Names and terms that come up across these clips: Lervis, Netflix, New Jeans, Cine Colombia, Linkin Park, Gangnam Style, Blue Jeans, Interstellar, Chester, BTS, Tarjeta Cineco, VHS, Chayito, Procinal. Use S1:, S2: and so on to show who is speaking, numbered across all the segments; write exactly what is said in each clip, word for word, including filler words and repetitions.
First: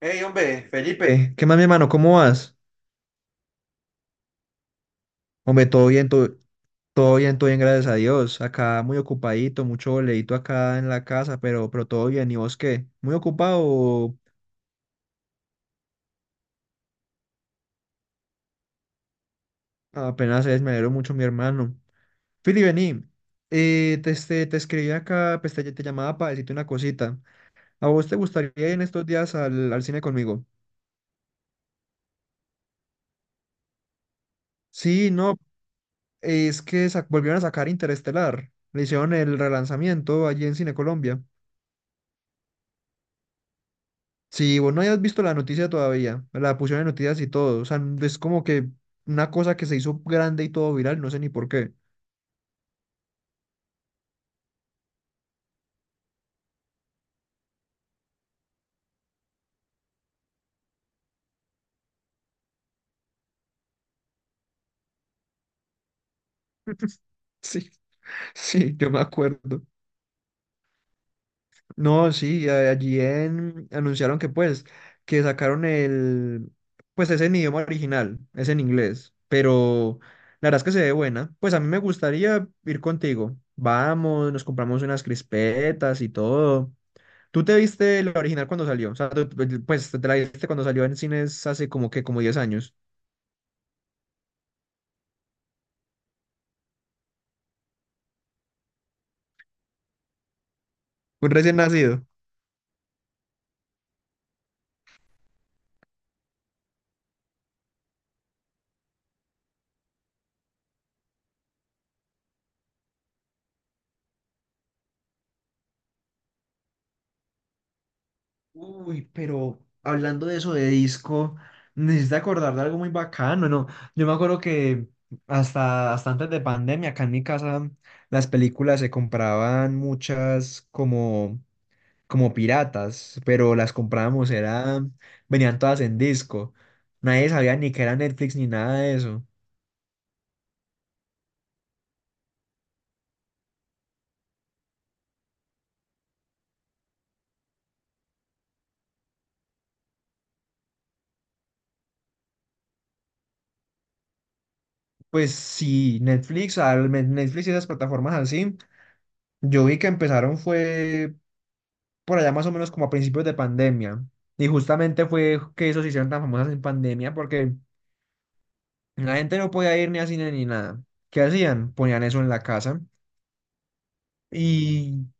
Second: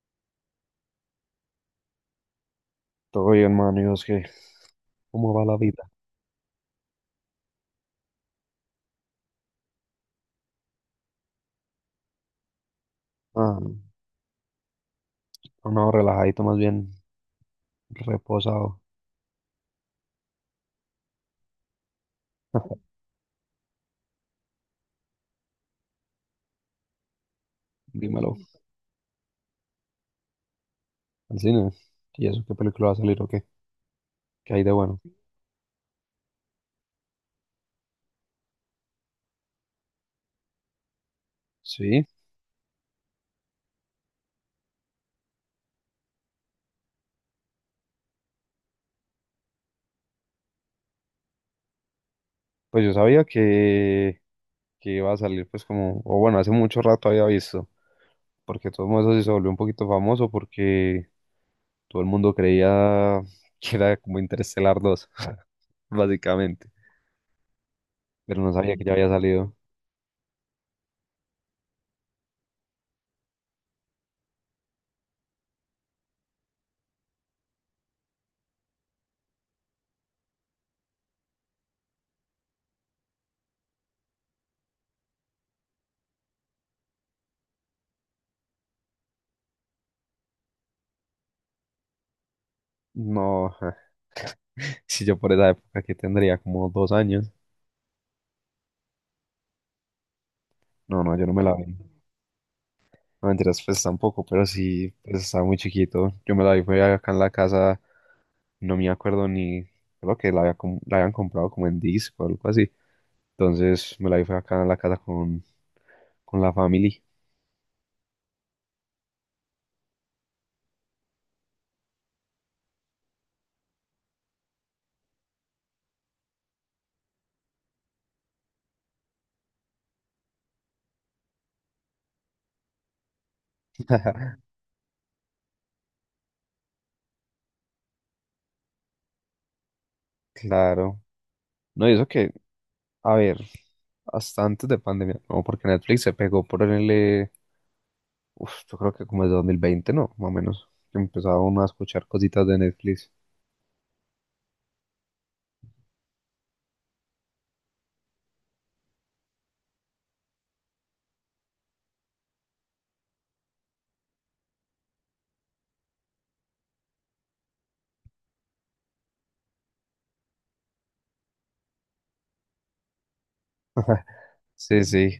S1: Hey, hombre, Felipe, ¿qué más, mi hermano? ¿Cómo vas?
S2: Todo bien, mano. ¿Y es que ¿Cómo va la
S1: Hombre, todo
S2: vida?
S1: bien, todo, todo bien, todo bien, gracias a Dios. Acá muy ocupadito, mucho boleíto acá en la casa, pero, pero todo bien. ¿Y vos qué? ¿Muy
S2: Ah,
S1: ocupado?
S2: no,
S1: O
S2: no, relajadito, más bien reposado.
S1: Apenas es, me alegro mucho, mi hermano. Fili, vení. Eh, te, este, te escribí acá, pues te, te llamaba para decirte una cosita. ¿A vos te
S2: Dímelo.
S1: gustaría ir en estos días al, al cine conmigo?
S2: Al cine. ¿Y eso qué película va a salir o qué? ¿Qué hay de bueno?
S1: Sí, no, es que sa- volvieron a sacar Interestelar. Le hicieron el relanzamiento allí en Cine Colombia.
S2: Sí,
S1: Si vos no hayas visto la noticia todavía, la pusieron en noticias y todo, o sea, es como que una cosa que se hizo grande y todo viral, no sé ni por qué.
S2: pues yo sabía que, que iba a salir, pues como, o bueno, hace mucho rato había visto, porque todo eso sí se volvió un poquito famoso porque todo el mundo creía que era como interstellar dos, básicamente,
S1: Sí,
S2: pero no
S1: sí,
S2: sabía que
S1: yo
S2: ya
S1: me
S2: había salido.
S1: acuerdo. No, sí, a- allí en- anunciaron que pues, que sacaron el, pues es en idioma original, es en inglés, pero la verdad es que se ve buena. Pues a mí me gustaría ir contigo. Vamos, nos compramos unas crispetas y todo. ¿Tú te viste la original cuando salió? O sea, tú- tú- pues te la viste cuando salió en cines hace como que como diez años.
S2: No, si yo por esa época que tendría como dos años, no, no, yo
S1: Un
S2: no me la
S1: recién
S2: vi.
S1: nacido.
S2: No mentiras, pues tampoco, pero sí, pues estaba muy chiquito. Yo me la vi, fue acá en la casa, no me acuerdo ni, creo que la, había com- la habían comprado como en disco o algo así. Entonces me la vi, fue acá en la casa con, con la familia.
S1: Uy, pero hablando de eso de disco, necesito acordar de algo muy bacano, ¿no? Yo me acuerdo que hasta, hasta antes de pandemia, acá en mi casa, las películas se compraban muchas como, como piratas, pero las comprábamos, era, venían todas en disco. Nadie sabía ni que era Netflix ni nada de eso.
S2: Claro. No, y eso que, a ver, hasta antes de pandemia, no, porque Netflix se pegó por el, eh, uf, yo creo que como el dos mil veinte, ¿no? Más o menos, que empezaba uno a escuchar cositas de Netflix.
S1: Pues sí, Netflix, ah, al men- Netflix y esas plataformas así, yo vi que empezaron fue por allá más o menos como a principios de pandemia. Y justamente fue que esos se hicieron tan famosas en pandemia porque la gente no podía ir ni a cine ni nada. ¿Qué hacían? Ponían eso en la casa.
S2: Sí,
S1: Y,
S2: sí.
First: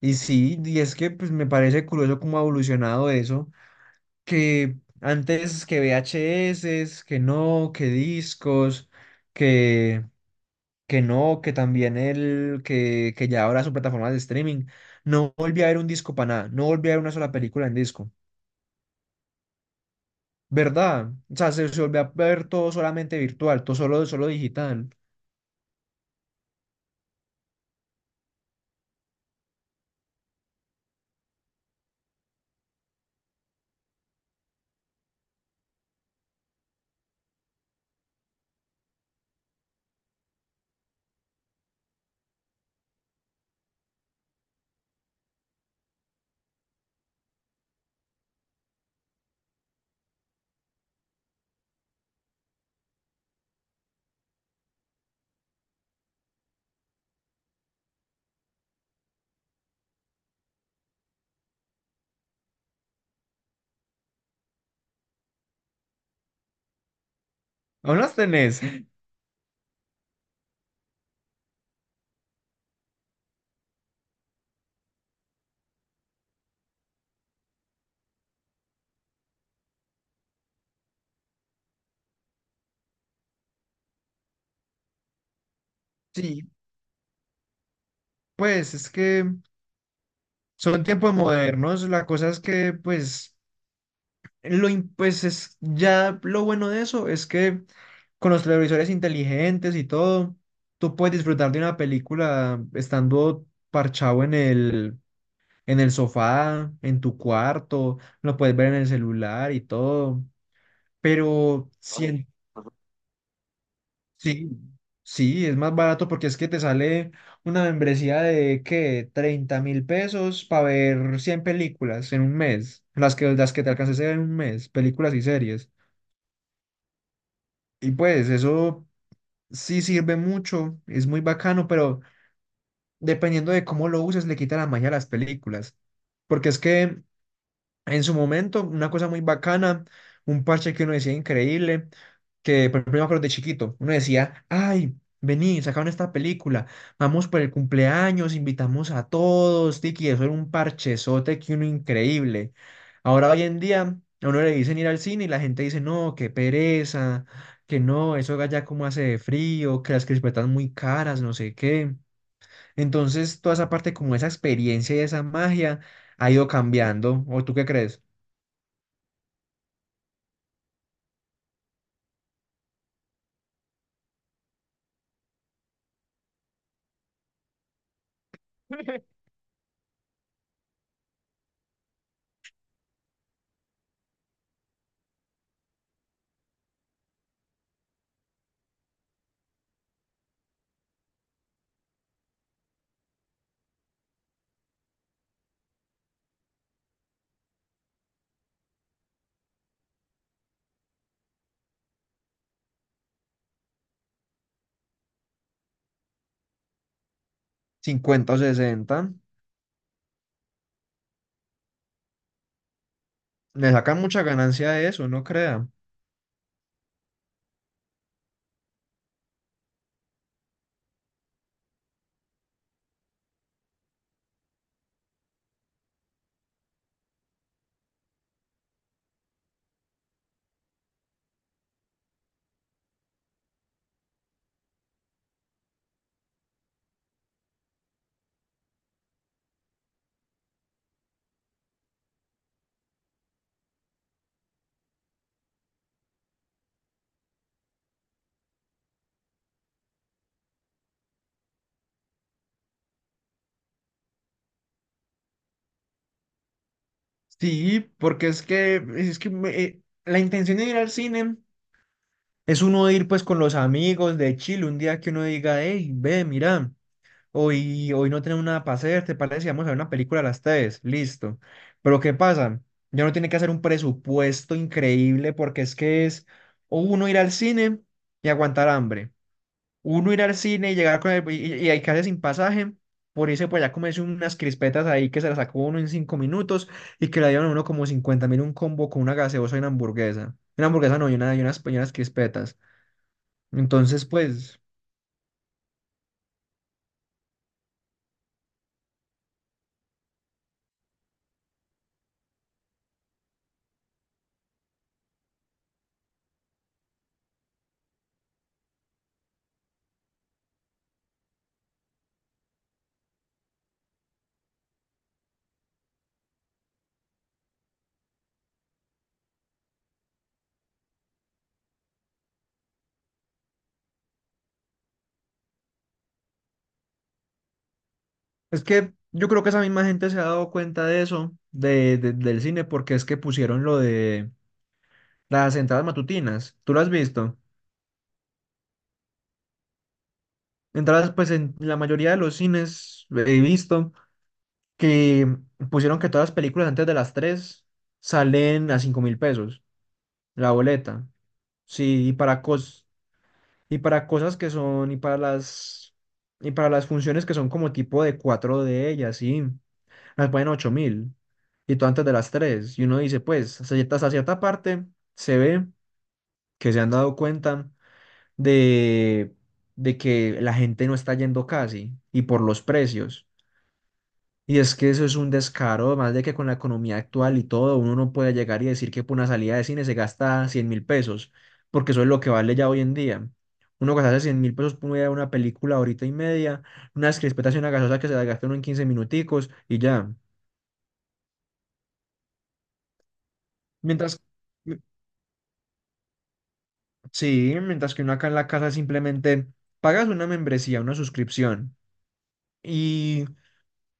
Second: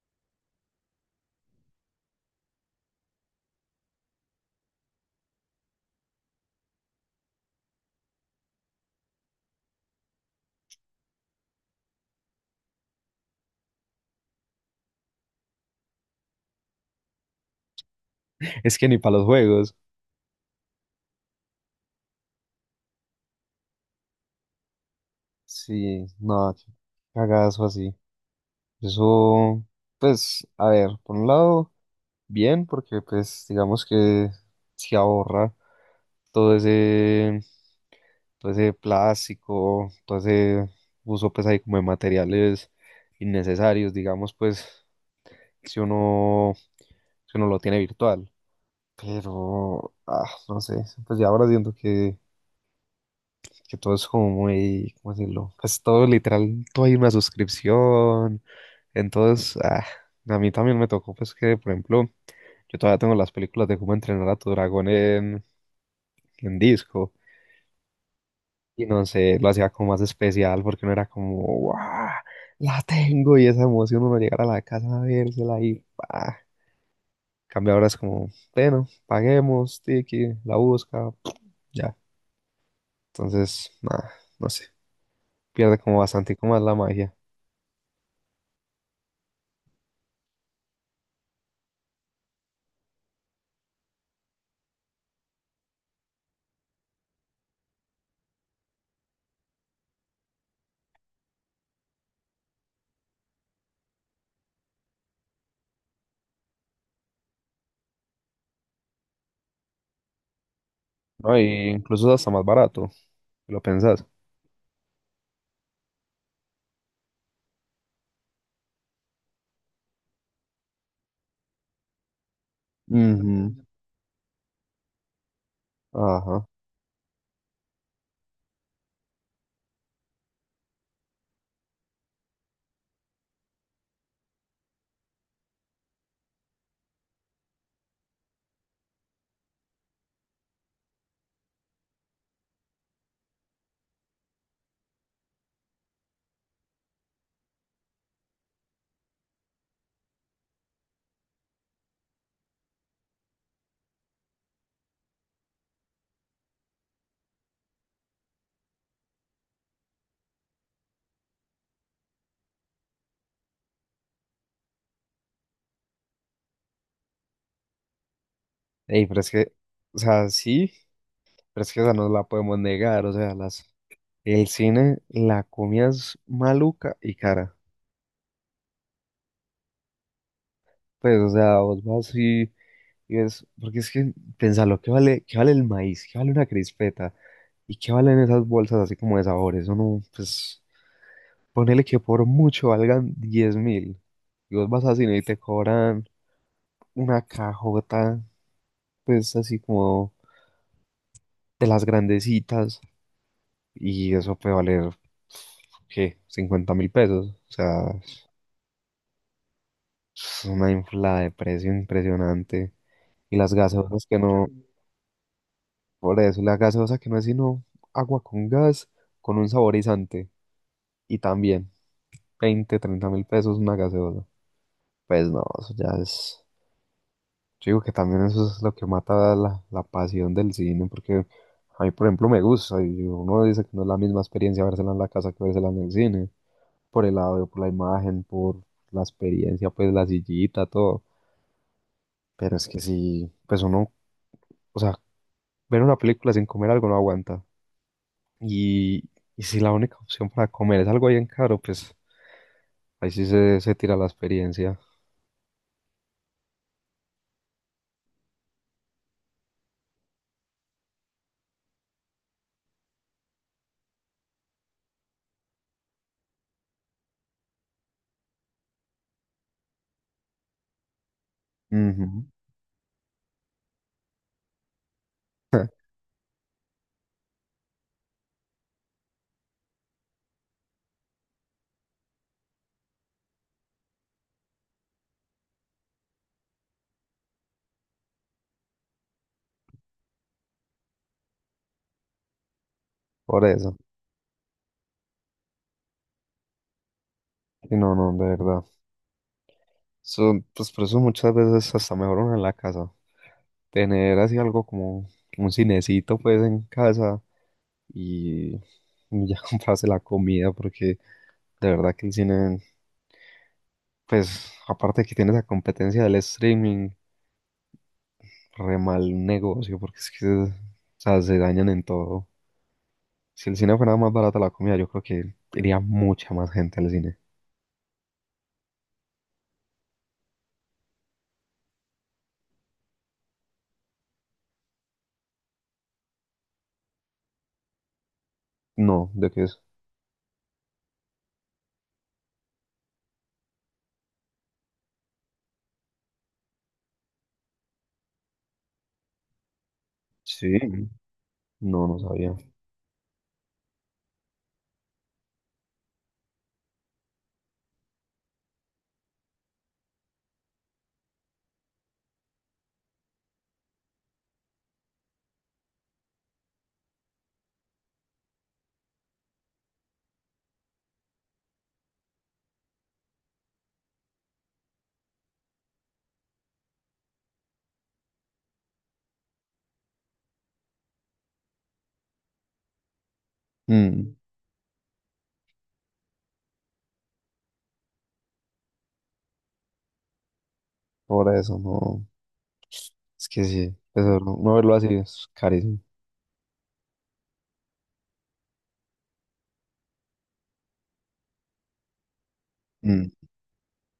S1: y sí, y es que pues me parece curioso cómo ha evolucionado eso, que antes que V H S, que no, que discos, que no, que también el que, que ya ahora su plataforma de streaming. No volví a ver un disco para nada, no volví a ver una sola película en disco,
S2: Es que ni para los juegos.
S1: ¿verdad? O sea, se, se volvió a ver todo solamente virtual, todo solo, solo digital.
S2: Sí, no, qué cagazo así. Eso, pues, a ver, por un lado, bien, porque pues digamos que se ahorra todo ese, todo ese plástico, todo ese uso pues ahí como de materiales innecesarios, digamos, pues, si uno, si uno lo tiene virtual. Pero, ah, no sé, pues ya ahora siento que que todo es como muy, ¿cómo decirlo? Pues todo literal, todo hay una suscripción. Entonces, ah, a mí también me tocó, pues que, por ejemplo, yo todavía tengo las películas de cómo entrenar a tu dragón en, en disco.
S1: ¿Aún las tenés?
S2: Y no sé, lo hacía como más especial porque no era como, ¡guau! La tengo y esa emoción uno llegar a la casa a vérsela y ¡pah! En cambio ahora es como, bueno, paguemos, tiki, la busca, ya. Entonces, nada, no sé, pierde como bastante
S1: Sí,
S2: como más la magia.
S1: pues es que son tiempos modernos, la cosa es que pues, lo, im- pues es, ya lo bueno de eso es que con los televisores inteligentes y todo, tú puedes disfrutar de una película estando parchado en el en el sofá, en tu cuarto, lo puedes ver en el celular y todo.
S2: No,
S1: Pero
S2: y
S1: ¿no?
S2: incluso es
S1: Sí,
S2: hasta más barato, si lo pensás.
S1: sí, sí, es más barato porque es que te sale una membresía de ¿qué? Treinta mil pesos para ver cien películas en un mes, las que, las
S2: Ujú.
S1: que te alcances a ver en un mes, películas y series.
S2: Ajá.
S1: Y pues eso sí sirve mucho, es muy bacano, pero dependiendo de cómo lo uses, le quita la magia a las películas. Porque es que en su momento, una cosa muy bacana, un parche que uno decía increíble, que por ejemplo, yo me acuerdo de chiquito, uno decía, ay, vení, sacaron esta película, vamos por el cumpleaños, invitamos a todos, tiki, eso era un parchezote que uno increíble. Ahora hoy en día, a uno le dicen ir al cine y la gente dice, no, qué pereza, que no, eso allá como hace de frío, que las crispetas muy caras, no sé qué. Entonces, toda esa parte como esa experiencia y esa magia ha ido cambiando, ¿o tú qué crees?
S2: Ey, pero es que, o sea, sí, pero es que esa no la podemos negar, o sea, las, el cine, la comida es maluca y cara. Pues, o sea, vos vas y, y ves, porque es que, pensalo, ¿qué vale, qué vale el maíz? ¿Qué vale una crispeta? ¿Y qué valen esas bolsas así como de sabores? Uno, pues, ponele que por mucho valgan diez mil. Y vos vas al cine y te cobran una cajota, pues, así como de las grandecitas y eso puede valer, ¿qué? Cincuenta mil pesos. O sea,
S1: Cincuenta o sesenta.
S2: es una inflada de precio impresionante. Y las
S1: Le sacan
S2: gaseosas que
S1: mucha
S2: no,
S1: ganancia de eso, no crea.
S2: por eso, y la gaseosa que no es sino agua con gas, con un saborizante. Y también veinte, treinta mil pesos una gaseosa. Pues no, eso ya es... Yo digo que también eso es lo que mata la, la pasión del cine, porque a mí, por ejemplo, me gusta y uno dice que no es la misma experiencia vérsela en la casa que vérsela en el cine, por el audio, por la imagen, por la experiencia, pues la sillita, todo. Pero es que si, pues uno, o sea, ver una película sin comer algo no aguanta. Y, y si la única opción para comer es algo bien caro, pues ahí sí se, se tira la experiencia.
S1: Sí, porque es que, es que me- eh, la intención de ir al cine es uno ir pues con los amigos de Chile, un día que uno diga, hey, ve, mira, hoy, hoy no tenemos nada para hacer, ¿te parece? Vamos a ver una película a las tres, listo. Pero ¿qué
S2: Ujú.
S1: pasa? Ya no tiene que hacer un presupuesto increíble porque es que es o uno ir al cine y aguantar hambre, uno ir al cine y llegar con el, y, y y quedarse sin pasaje, por irse por allá comerse unas crispetas ahí que se las sacó uno en cinco minutos y que le dieron a uno como cincuenta mil un combo con una gaseosa y una hamburguesa. Una hamburguesa no, y, una, y unas, y unas crispetas.
S2: Por eso.
S1: Entonces, pues,
S2: Y no, no, de verdad. So, pues por eso muchas veces hasta mejor uno en la casa. Tener así algo como un cinecito pues en casa y y ya comprarse la comida porque de verdad que el cine, pues aparte que tiene esa competencia del streaming, re mal negocio porque es que o sea, se dañan en todo. Si el cine fuera más barata la comida, yo creo que iría mucha más gente al cine.
S1: es que yo creo que esa misma gente se ha dado cuenta de eso, de, de- del cine, porque es que pusieron lo de las entradas matutinas. ¿Tú lo has visto?
S2: No, ¿de qué es?
S1: Entradas, pues, en la mayoría de los cines eh, he visto. Que pusieron que todas las películas antes de las tres salen a cinco mil pesos la
S2: Sí.
S1: boleta.
S2: No, no
S1: Sí, y
S2: sabía.
S1: para cos y para cosas que son, y para las y para las funciones que son como tipo de cuatro de ellas, sí, las ponen ocho mil. Y todo antes de las tres. Y uno dice, pues, hasta cierta, hasta cierta parte se ve que se han dado cuenta de, de que la gente no está yendo casi y por los precios. Y es que eso es un descaro, además de que con la economía actual y todo, uno no puede llegar y decir que por una salida de cine se gasta cien mil pesos, porque eso es lo que vale ya hoy en día. Uno
S2: Mm,
S1: gastarse cien mil pesos por una una película horita y media, unas crispetas y una gaseosa que se la gasta uno en quince minuticos y ya.
S2: por eso no. Es que sí, eso,
S1: Mientras,
S2: no, no verlo
S1: mi-
S2: así es carísimo.
S1: sí, mientras que uno acá en la casa simplemente pagas una membresía, una suscripción.
S2: Mm.
S1: Y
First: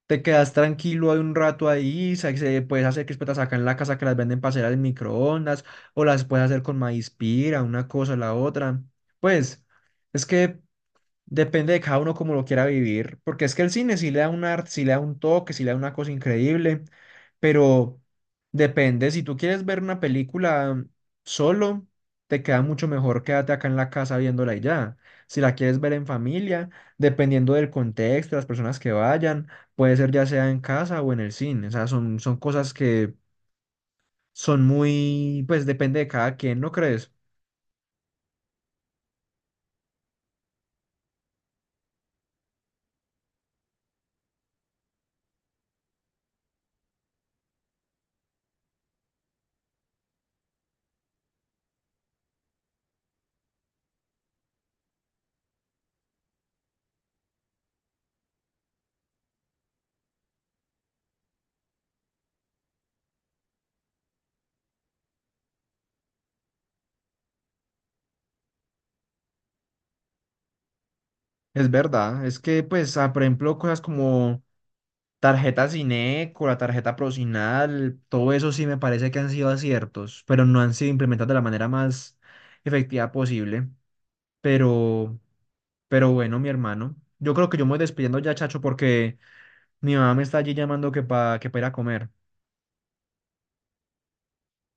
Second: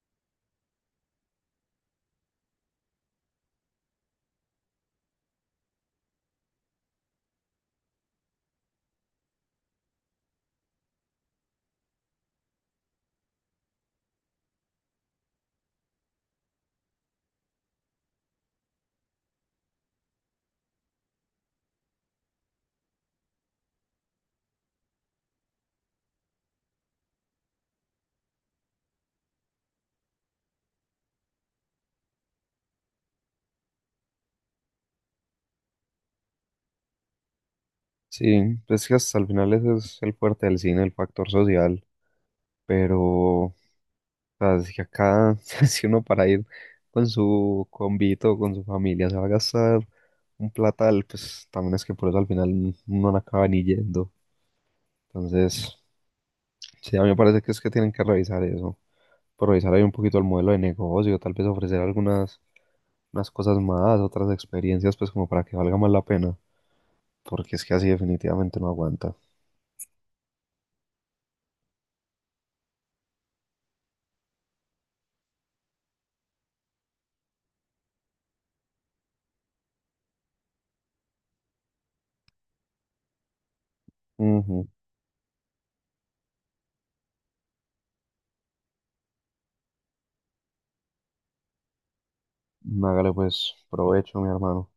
S1: te quedas tranquilo hay un rato ahí, sa- se puedes hacer crispetas acá en la casa que las venden para hacer al microondas, o las puedes hacer con maíz pira, una cosa, la otra. Pues, es que depende de cada uno como lo quiera vivir, porque es que el cine sí le da un arte, sí le da un toque, sí le da una cosa increíble, pero depende, si tú quieres ver una película solo, te queda mucho mejor quédate acá en la casa viéndola y ya. Si la quieres ver en familia, dependiendo del contexto, las personas que vayan, puede ser ya sea en casa o en el cine, o sea, son, son cosas que son muy, pues depende de cada quien, ¿no crees?
S2: Sí, pues que hasta el final ese es el fuerte del cine, el factor social, pero o sea, es que acá si uno para ir con su convito, con su familia, se va a gastar un platal, pues también es que por eso al final n- uno no acaba ni yendo. Entonces, sí, a mí me parece que es que tienen que revisar eso, por revisar ahí un poquito el modelo de negocio, tal vez ofrecer algunas unas cosas más, otras experiencias, pues como para que valga más la pena, porque es que así definitivamente no aguanta.
S1: Es verdad, es que pues, ah, por ejemplo, cosas como Tarjeta Cineco, la tarjeta Procinal, todo eso sí me parece que han sido aciertos, pero no han sido implementados de la manera más efectiva posible.
S2: Ujú.
S1: Pero, pero bueno, mi hermano, yo creo que yo me voy despidiendo ya, chacho, porque mi mamá me está allí llamando que para que pa ir a comer.
S2: Hágale pues provecho, mi hermano,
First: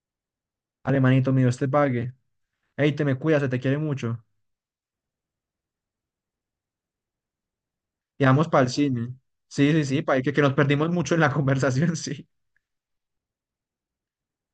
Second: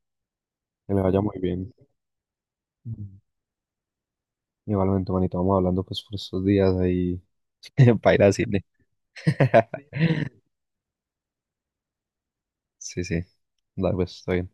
S2: que le vaya
S1: Alemanito,
S2: muy
S1: mío Dios te
S2: bien.
S1: pague. Ey, te
S2: Ujú.
S1: me cuidas, se te quiere mucho.
S2: Igualmente, manito, vamos hablando pues por estos días ahí para ir
S1: Y
S2: al
S1: vamos para
S2: cine.
S1: el cine. Sí, sí, sí, para que, que nos perdimos mucho en la conversación, sí.
S2: Sí, sí, dale pues, está bien.